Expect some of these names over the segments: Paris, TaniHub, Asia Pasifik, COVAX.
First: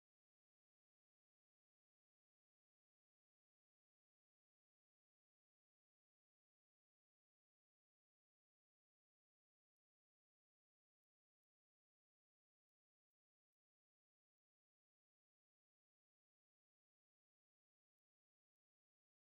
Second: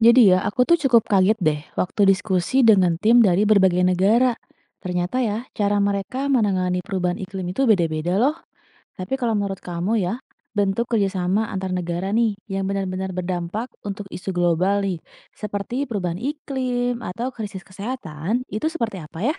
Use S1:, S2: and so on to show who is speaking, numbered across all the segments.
S1: Jadi ya, aku tuh cukup kaget deh waktu diskusi dengan tim dari berbagai negara. Ternyata ya, cara mereka menangani perubahan iklim itu beda-beda loh. Tapi kalau menurut kamu ya, bentuk kerjasama antar negara nih yang benar-benar berdampak untuk isu global nih, seperti perubahan iklim atau krisis kesehatan, itu seperti apa ya?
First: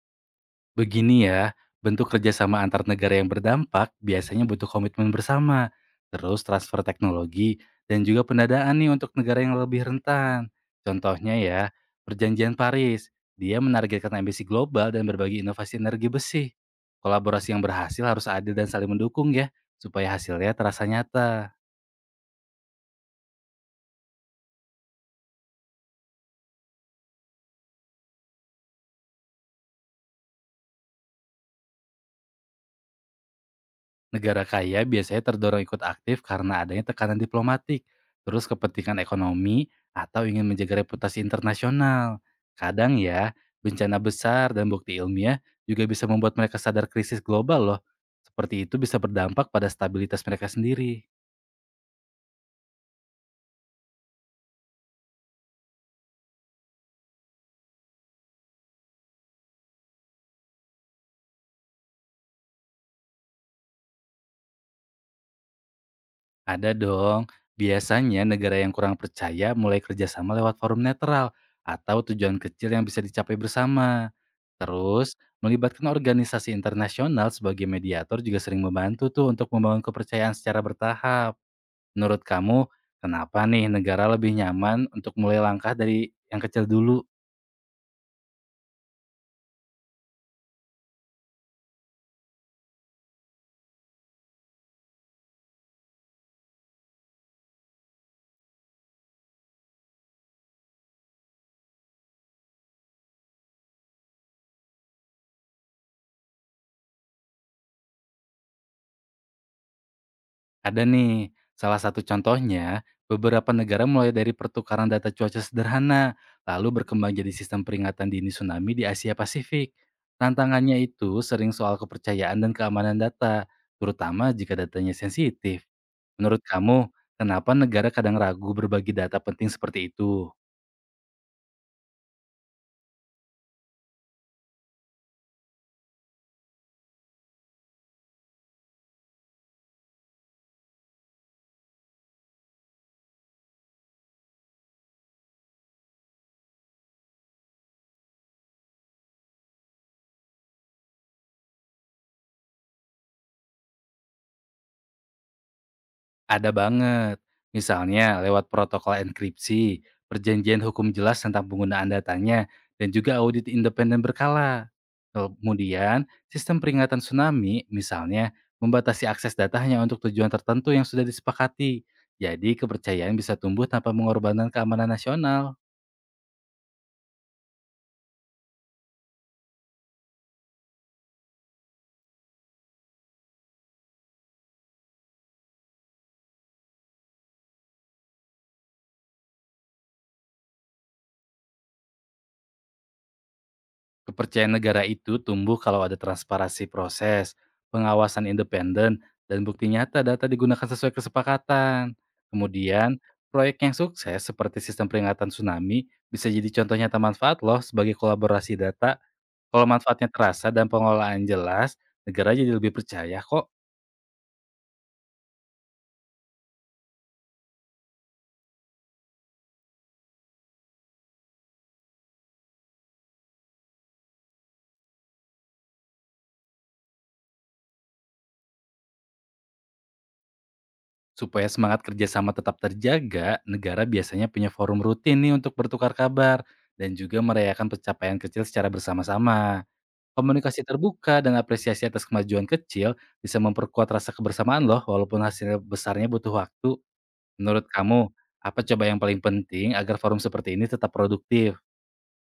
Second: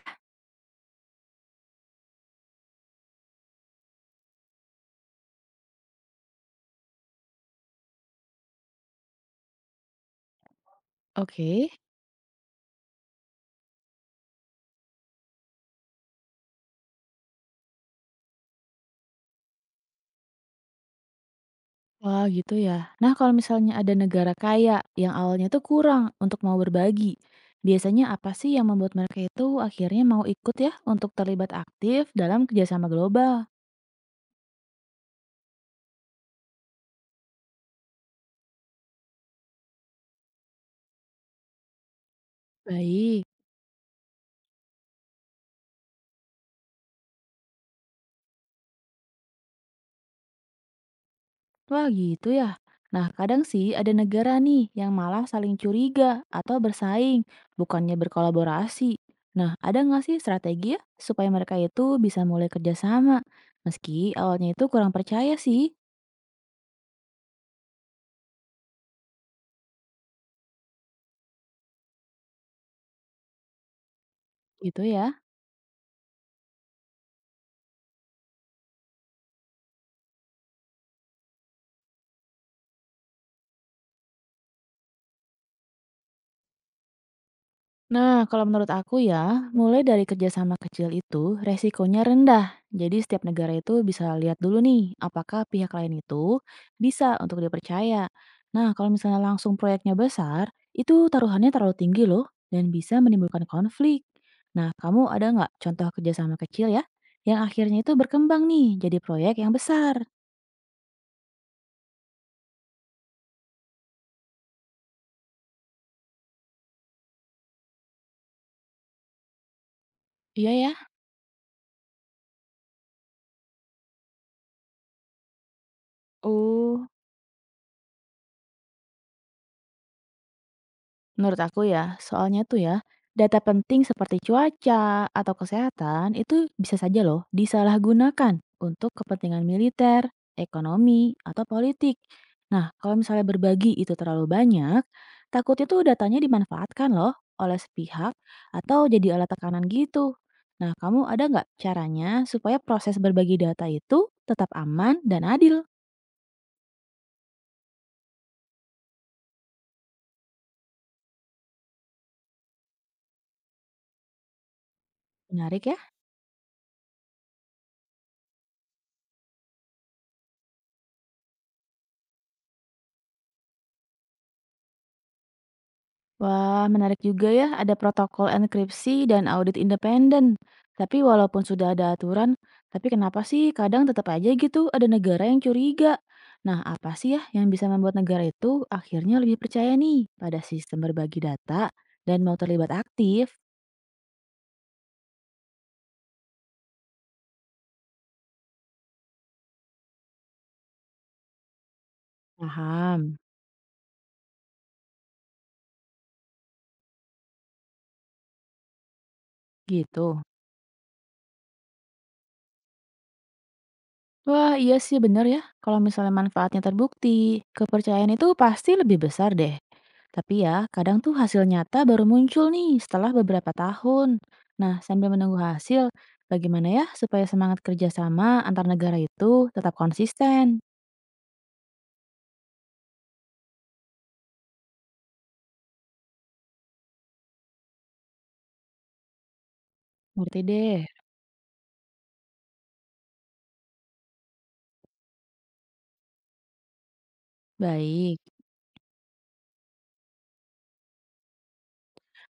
S2: Begini ya, bentuk kerjasama antar negara yang berdampak biasanya butuh komitmen bersama, terus transfer teknologi, dan juga pendanaan nih untuk negara yang lebih rentan. Contohnya ya,
S1: Oke.
S2: perjanjian Paris, dia menargetkan ambisi global dan berbagi inovasi energi besi. Kolaborasi yang berhasil harus adil dan saling mendukung ya, supaya hasilnya terasa nyata.
S1: Wah, gitu ya. Nah, kalau misalnya ada negara kaya yang awalnya tuh kurang untuk mau berbagi, biasanya apa sih yang membuat mereka itu akhirnya mau ikut ya untuk terlibat aktif dalam kerjasama global?
S2: Negara kaya biasanya terdorong ikut aktif karena adanya tekanan diplomatik, terus kepentingan ekonomi, atau ingin menjaga reputasi internasional. Kadang
S1: Baik.
S2: ya, bencana besar dan bukti ilmiah juga bisa membuat mereka sadar krisis global loh. Seperti itu bisa berdampak pada stabilitas mereka sendiri.
S1: Wah, gitu ya. Nah, kadang sih ada negara nih yang malah saling curiga atau bersaing, bukannya berkolaborasi. Nah, ada nggak sih strategi ya supaya mereka itu bisa mulai kerjasama? Meski awalnya itu kurang percaya sih,
S2: Ada dong. Biasanya negara yang kurang percaya mulai kerjasama lewat forum netral atau tujuan kecil yang bisa dicapai bersama.
S1: gitu ya.
S2: Terus, melibatkan organisasi internasional sebagai mediator juga sering membantu tuh untuk membangun kepercayaan secara bertahap. Menurut kamu, kenapa nih negara lebih nyaman untuk mulai langkah dari yang kecil dulu?
S1: Nah, kalau menurut aku ya, mulai dari kerjasama kecil itu resikonya rendah. Jadi setiap negara itu bisa lihat dulu nih, apakah pihak lain itu bisa untuk dipercaya. Nah, kalau misalnya langsung proyeknya besar, itu taruhannya terlalu tinggi loh dan bisa menimbulkan konflik. Nah, kamu ada nggak contoh kerjasama kecil ya, yang akhirnya itu berkembang nih jadi proyek yang besar?
S2: Ada nih, salah satu contohnya, beberapa negara mulai dari pertukaran data cuaca sederhana, lalu berkembang jadi sistem peringatan dini tsunami di Asia Pasifik.
S1: Iya ya.
S2: Tantangannya itu sering soal kepercayaan dan keamanan data, terutama jika datanya sensitif. Menurut
S1: Oh.
S2: kamu, kenapa negara kadang ragu berbagi data penting seperti itu?
S1: Menurut aku ya, soalnya tuh ya, data penting seperti cuaca atau kesehatan itu bisa saja loh disalahgunakan untuk kepentingan militer, ekonomi, atau politik. Nah, kalau misalnya berbagi itu terlalu banyak, takutnya tuh datanya dimanfaatkan loh oleh sepihak atau jadi alat tekanan gitu. Nah, kamu ada nggak caranya supaya proses berbagi data itu tetap aman dan adil?
S2: Ada banget. Misalnya lewat protokol enkripsi, perjanjian hukum jelas tentang penggunaan datanya, dan juga audit independen berkala.
S1: Menarik ya?
S2: Kemudian, sistem peringatan tsunami misalnya membatasi akses data hanya untuk tujuan tertentu yang sudah disepakati. Jadi, kepercayaan bisa tumbuh tanpa mengorbankan keamanan nasional.
S1: Wah, menarik juga ya, ada protokol enkripsi dan audit independen. Tapi walaupun sudah ada aturan, tapi kenapa sih kadang tetap aja gitu ada negara yang curiga? Nah, apa sih ya yang bisa membuat negara itu akhirnya lebih percaya nih pada sistem berbagi data dan mau terlibat aktif?
S2: Kepercayaan negara itu tumbuh kalau ada transparansi proses, pengawasan independen, dan bukti nyata data digunakan sesuai kesepakatan. Kemudian,
S1: Paham.
S2: proyek yang sukses seperti sistem peringatan tsunami bisa jadi contoh nyata manfaat loh sebagai kolaborasi data. Kalau manfaatnya
S1: Gitu.
S2: terasa dan pengelolaan jelas, negara jadi lebih percaya kok.
S1: Wah, iya sih bener ya. Kalau misalnya manfaatnya terbukti, kepercayaan itu pasti lebih besar deh. Tapi ya, kadang tuh hasil nyata baru muncul nih setelah beberapa tahun. Nah, sambil menunggu hasil, bagaimana ya supaya semangat kerjasama antar negara itu tetap konsisten?
S2: Supaya semangat kerjasama tetap terjaga, negara biasanya punya forum rutin nih untuk bertukar kabar dan juga merayakan pencapaian kecil secara bersama-sama.
S1: Ngerti
S2: Komunikasi
S1: deh.
S2: terbuka dan apresiasi atas kemajuan kecil bisa memperkuat rasa kebersamaan loh, walaupun hasilnya besarnya butuh waktu. Menurut kamu,
S1: Baik.
S2: apa coba yang paling penting agar forum seperti ini tetap produktif?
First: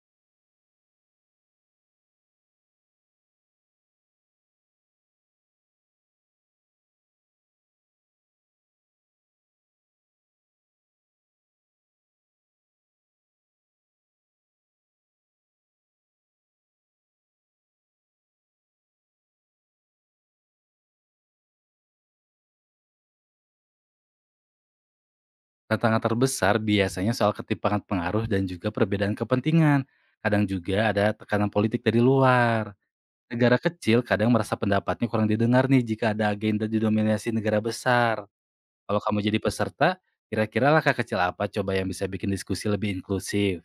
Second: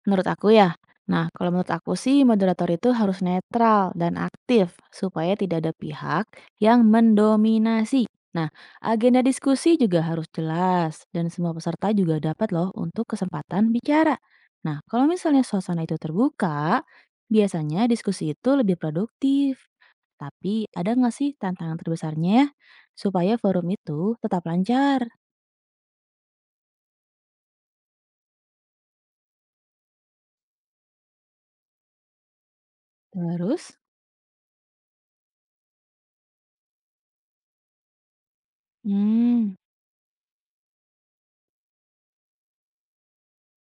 S1: Menurut aku ya, nah kalau menurut aku sih moderator itu harus netral dan aktif supaya tidak ada pihak yang mendominasi. Nah, agenda diskusi juga harus jelas dan semua peserta juga dapat loh untuk kesempatan bicara. Nah, kalau misalnya suasana itu terbuka, biasanya diskusi itu lebih produktif. Tapi ada nggak sih tantangan terbesarnya ya supaya forum itu tetap lancar?
S2: Tantangan terbesar biasanya soal ketimpangan pengaruh dan juga perbedaan kepentingan. Kadang juga ada tekanan politik dari luar. Negara
S1: Terus?
S2: kecil kadang merasa pendapatnya kurang didengar nih jika ada agenda didominasi negara besar. Kalau kamu jadi
S1: Hmm.
S2: peserta, kira-kira langkah kecil apa coba yang bisa bikin diskusi lebih inklusif?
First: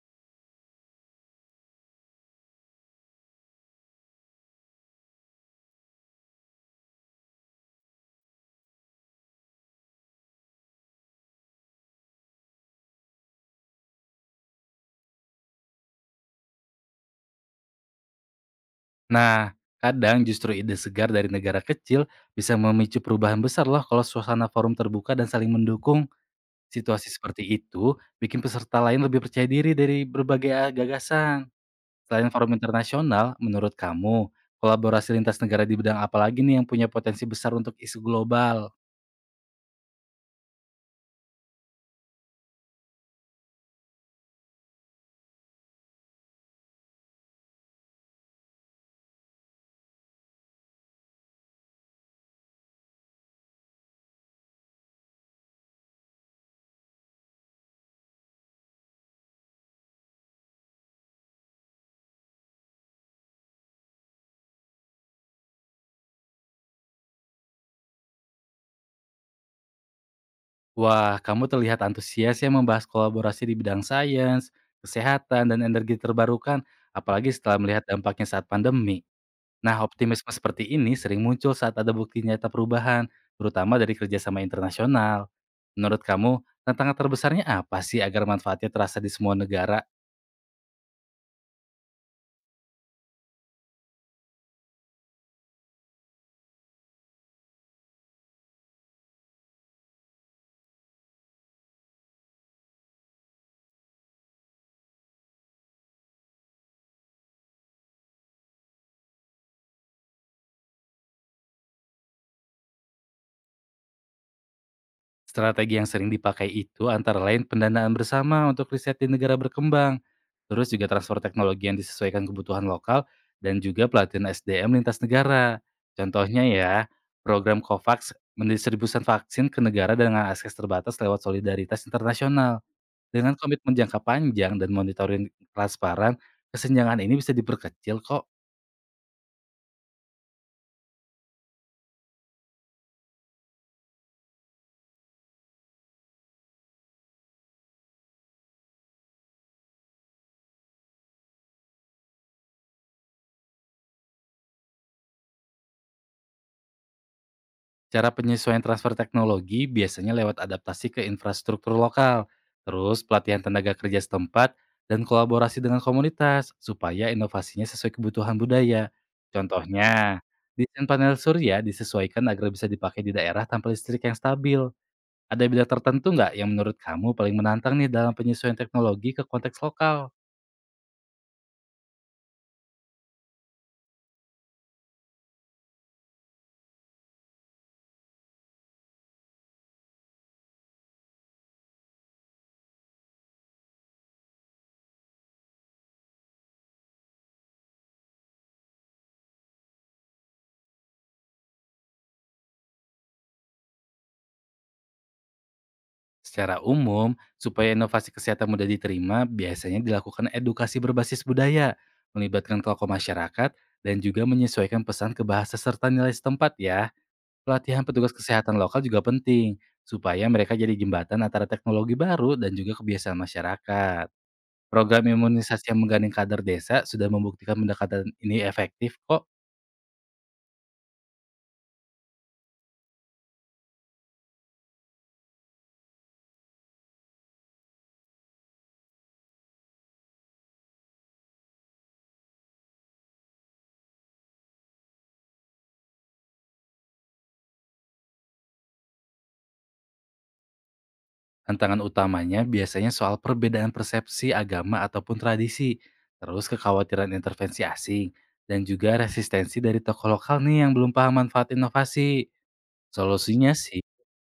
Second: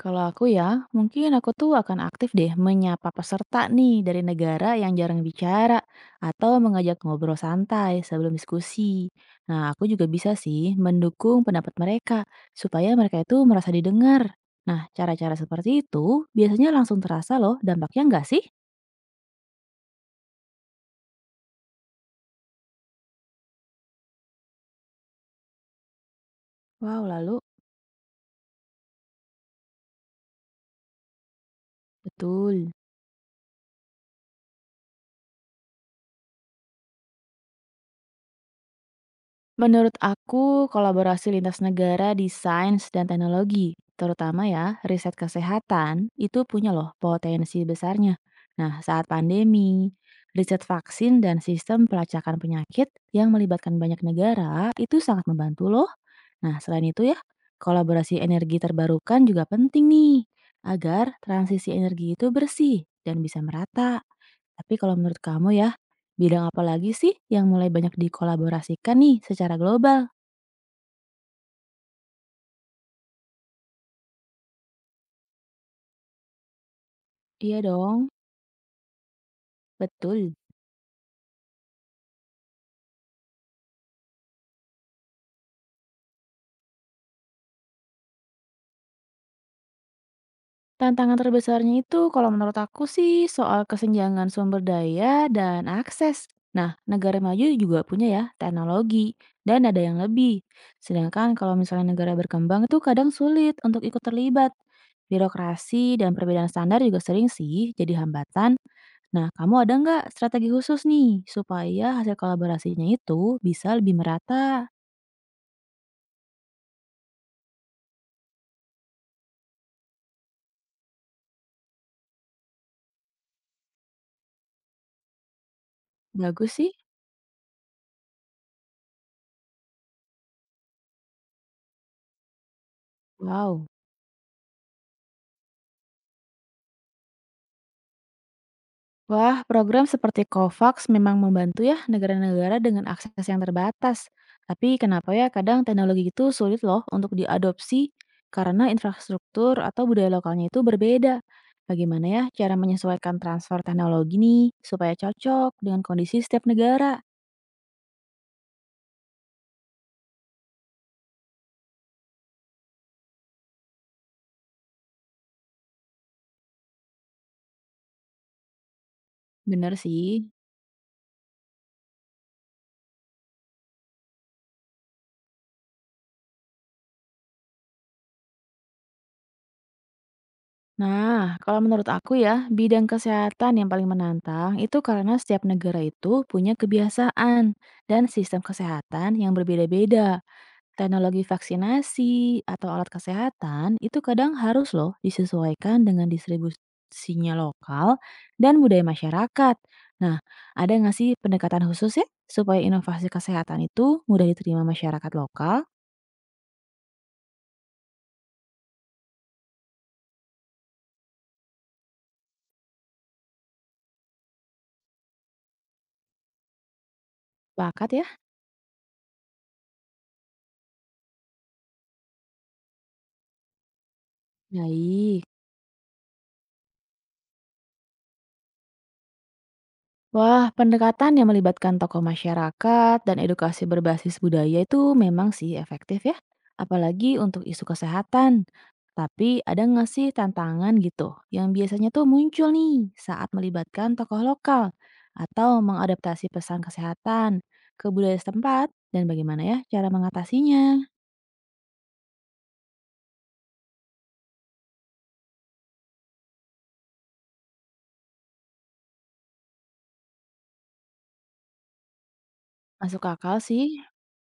S1: Kalau aku ya, mungkin aku tuh akan aktif deh menyapa peserta nih dari negara yang jarang bicara atau mengajak ngobrol santai sebelum diskusi. Nah, aku juga bisa sih mendukung pendapat mereka supaya mereka itu merasa didengar. Nah, cara-cara seperti itu biasanya langsung terasa loh dampaknya nggak sih?
S2: Nah, kadang justru ide segar dari negara kecil bisa memicu perubahan besar loh kalau suasana forum terbuka dan saling mendukung.
S1: Wow,
S2: Situasi
S1: lalu
S2: seperti itu bikin peserta lain lebih percaya diri dari berbagai gagasan. Selain forum
S1: betul.
S2: internasional, menurut kamu, kolaborasi lintas negara di bidang apa lagi nih yang punya potensi besar untuk isu global?
S1: Menurut aku, kolaborasi lintas negara di sains dan teknologi, terutama ya riset kesehatan, itu punya loh potensi besarnya. Nah, saat pandemi, riset vaksin dan sistem pelacakan penyakit yang melibatkan banyak negara itu sangat membantu loh. Nah, selain itu ya, kolaborasi energi terbarukan juga penting nih, agar transisi energi itu bersih dan bisa merata. Tapi kalau menurut kamu ya, bidang apa lagi sih yang mulai banyak dikolaborasikan nih secara global?
S2: Wah, kamu terlihat antusias ya membahas kolaborasi di bidang sains, kesehatan, dan energi terbarukan, apalagi
S1: Iya
S2: setelah melihat
S1: dong,
S2: dampaknya saat pandemi. Nah, optimisme
S1: betul.
S2: seperti ini sering muncul saat ada bukti nyata perubahan, terutama dari kerjasama internasional. Menurut kamu, tantangan terbesarnya apa sih agar manfaatnya terasa di semua negara?
S1: Tantangan terbesarnya itu kalau menurut aku sih soal kesenjangan sumber daya dan akses. Nah, negara maju juga punya ya teknologi dan ada yang lebih. Sedangkan kalau misalnya negara berkembang itu kadang sulit untuk ikut terlibat. Birokrasi dan perbedaan standar juga sering sih jadi hambatan. Nah, kamu ada nggak strategi khusus nih supaya hasil kolaborasinya itu bisa lebih merata?
S2: Strategi yang sering dipakai itu antara lain pendanaan bersama untuk riset di negara berkembang, terus juga transfer teknologi yang disesuaikan kebutuhan lokal, dan juga pelatihan SDM lintas negara. Contohnya
S1: Bagus sih.
S2: ya, program COVAX mendistribusikan vaksin ke negara dengan akses terbatas lewat solidaritas internasional. Dengan
S1: Wow.
S2: komitmen jangka panjang dan monitoring transparan, kesenjangan ini bisa diperkecil kok.
S1: Wah, program seperti COVAX memang membantu ya negara-negara dengan akses yang terbatas. Tapi kenapa ya kadang teknologi itu sulit loh untuk diadopsi karena infrastruktur atau budaya lokalnya itu berbeda. Bagaimana ya cara menyesuaikan transfer teknologi nih supaya cocok dengan kondisi setiap negara?
S2: Cara penyesuaian transfer teknologi biasanya lewat adaptasi ke infrastruktur lokal, terus pelatihan tenaga kerja setempat, dan kolaborasi dengan komunitas supaya inovasinya sesuai kebutuhan budaya.
S1: Bener
S2: Contohnya,
S1: sih.
S2: desain panel surya disesuaikan agar bisa dipakai di daerah tanpa listrik yang stabil. Ada bidang tertentu nggak yang menurut kamu paling menantang nih dalam penyesuaian teknologi ke konteks lokal?
S1: Nah, kalau menurut aku ya, bidang kesehatan yang paling menantang itu karena setiap negara itu punya kebiasaan dan sistem kesehatan yang berbeda-beda. Teknologi vaksinasi atau alat kesehatan itu kadang harus loh disesuaikan dengan distribusinya lokal dan budaya masyarakat. Nah, ada nggak sih pendekatan khusus ya supaya inovasi kesehatan itu mudah diterima masyarakat lokal?
S2: Secara umum, supaya inovasi kesehatan mudah diterima, biasanya dilakukan edukasi berbasis budaya, melibatkan tokoh masyarakat, dan juga menyesuaikan pesan ke bahasa serta nilai setempat ya. Pelatihan
S1: Pakat ya?
S2: petugas kesehatan lokal juga penting, supaya mereka jadi jembatan antara teknologi baru dan juga kebiasaan masyarakat. Program
S1: Baik.
S2: imunisasi yang menggandeng kader desa sudah membuktikan pendekatan ini efektif kok.
S1: Wah, pendekatan yang melibatkan tokoh masyarakat dan edukasi berbasis budaya itu memang sih efektif ya, apalagi untuk isu kesehatan. Tapi ada nggak sih tantangan gitu yang biasanya tuh muncul nih saat melibatkan tokoh lokal atau mengadaptasi pesan kesehatan ke budaya setempat dan bagaimana ya cara mengatasinya?
S2: Tantangan utamanya biasanya soal perbedaan persepsi agama ataupun tradisi, terus kekhawatiran intervensi asing, dan juga resistensi dari tokoh lokal nih yang belum paham manfaat inovasi.
S1: Masuk akal
S2: Solusinya
S1: sih,
S2: sih,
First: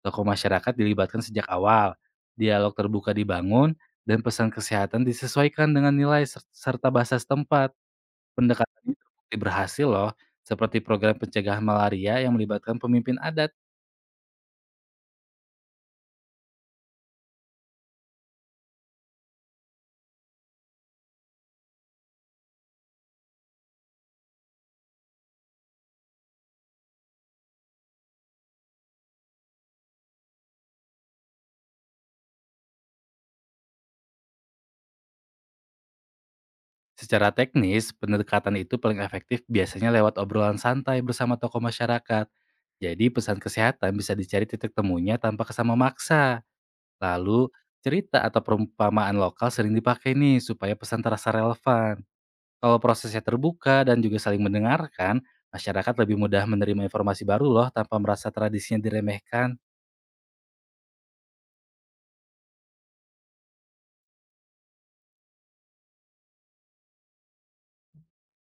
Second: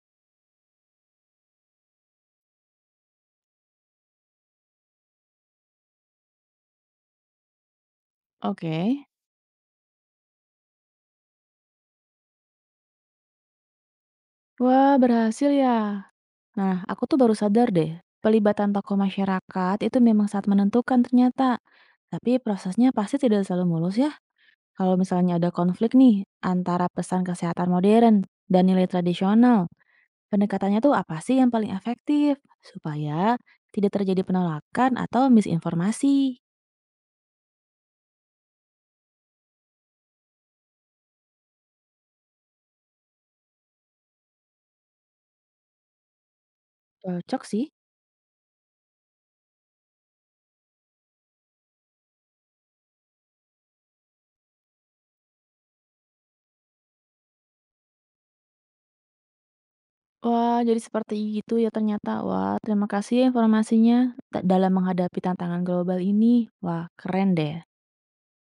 S2: tokoh masyarakat dilibatkan sejak awal, dialog terbuka dibangun, dan pesan kesehatan disesuaikan dengan nilai serta bahasa setempat. Pendekatan ini
S1: oke.
S2: terbukti berhasil loh, seperti program pencegahan malaria yang melibatkan pemimpin adat.
S1: Wah, berhasil ya. Nah, aku tuh baru sadar deh, pelibatan tokoh masyarakat itu memang saat menentukan ternyata. Tapi prosesnya pasti tidak selalu mulus ya. Kalau misalnya ada konflik nih antara pesan kesehatan modern dan nilai tradisional, pendekatannya tuh apa sih yang paling efektif supaya tidak terjadi penolakan atau misinformasi?
S2: Secara teknis, pendekatan itu paling efektif biasanya lewat obrolan santai bersama tokoh masyarakat. Jadi pesan kesehatan bisa dicari titik temunya tanpa kesama maksa.
S1: Cocok
S2: Lalu,
S1: sih.
S2: cerita atau perumpamaan lokal sering dipakai nih supaya pesan terasa relevan. Kalau prosesnya terbuka dan juga saling mendengarkan, masyarakat lebih mudah menerima informasi baru loh tanpa merasa tradisinya diremehkan.
S1: Wah, jadi seperti itu ya ternyata. Wah, terima kasih ya informasinya dalam menghadapi tantangan global ini. Wah, keren deh.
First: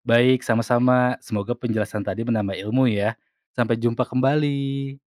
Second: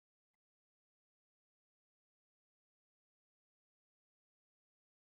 S2: Baik, sama-sama. Semoga penjelasan tadi menambah ilmu ya. Sampai jumpa kembali.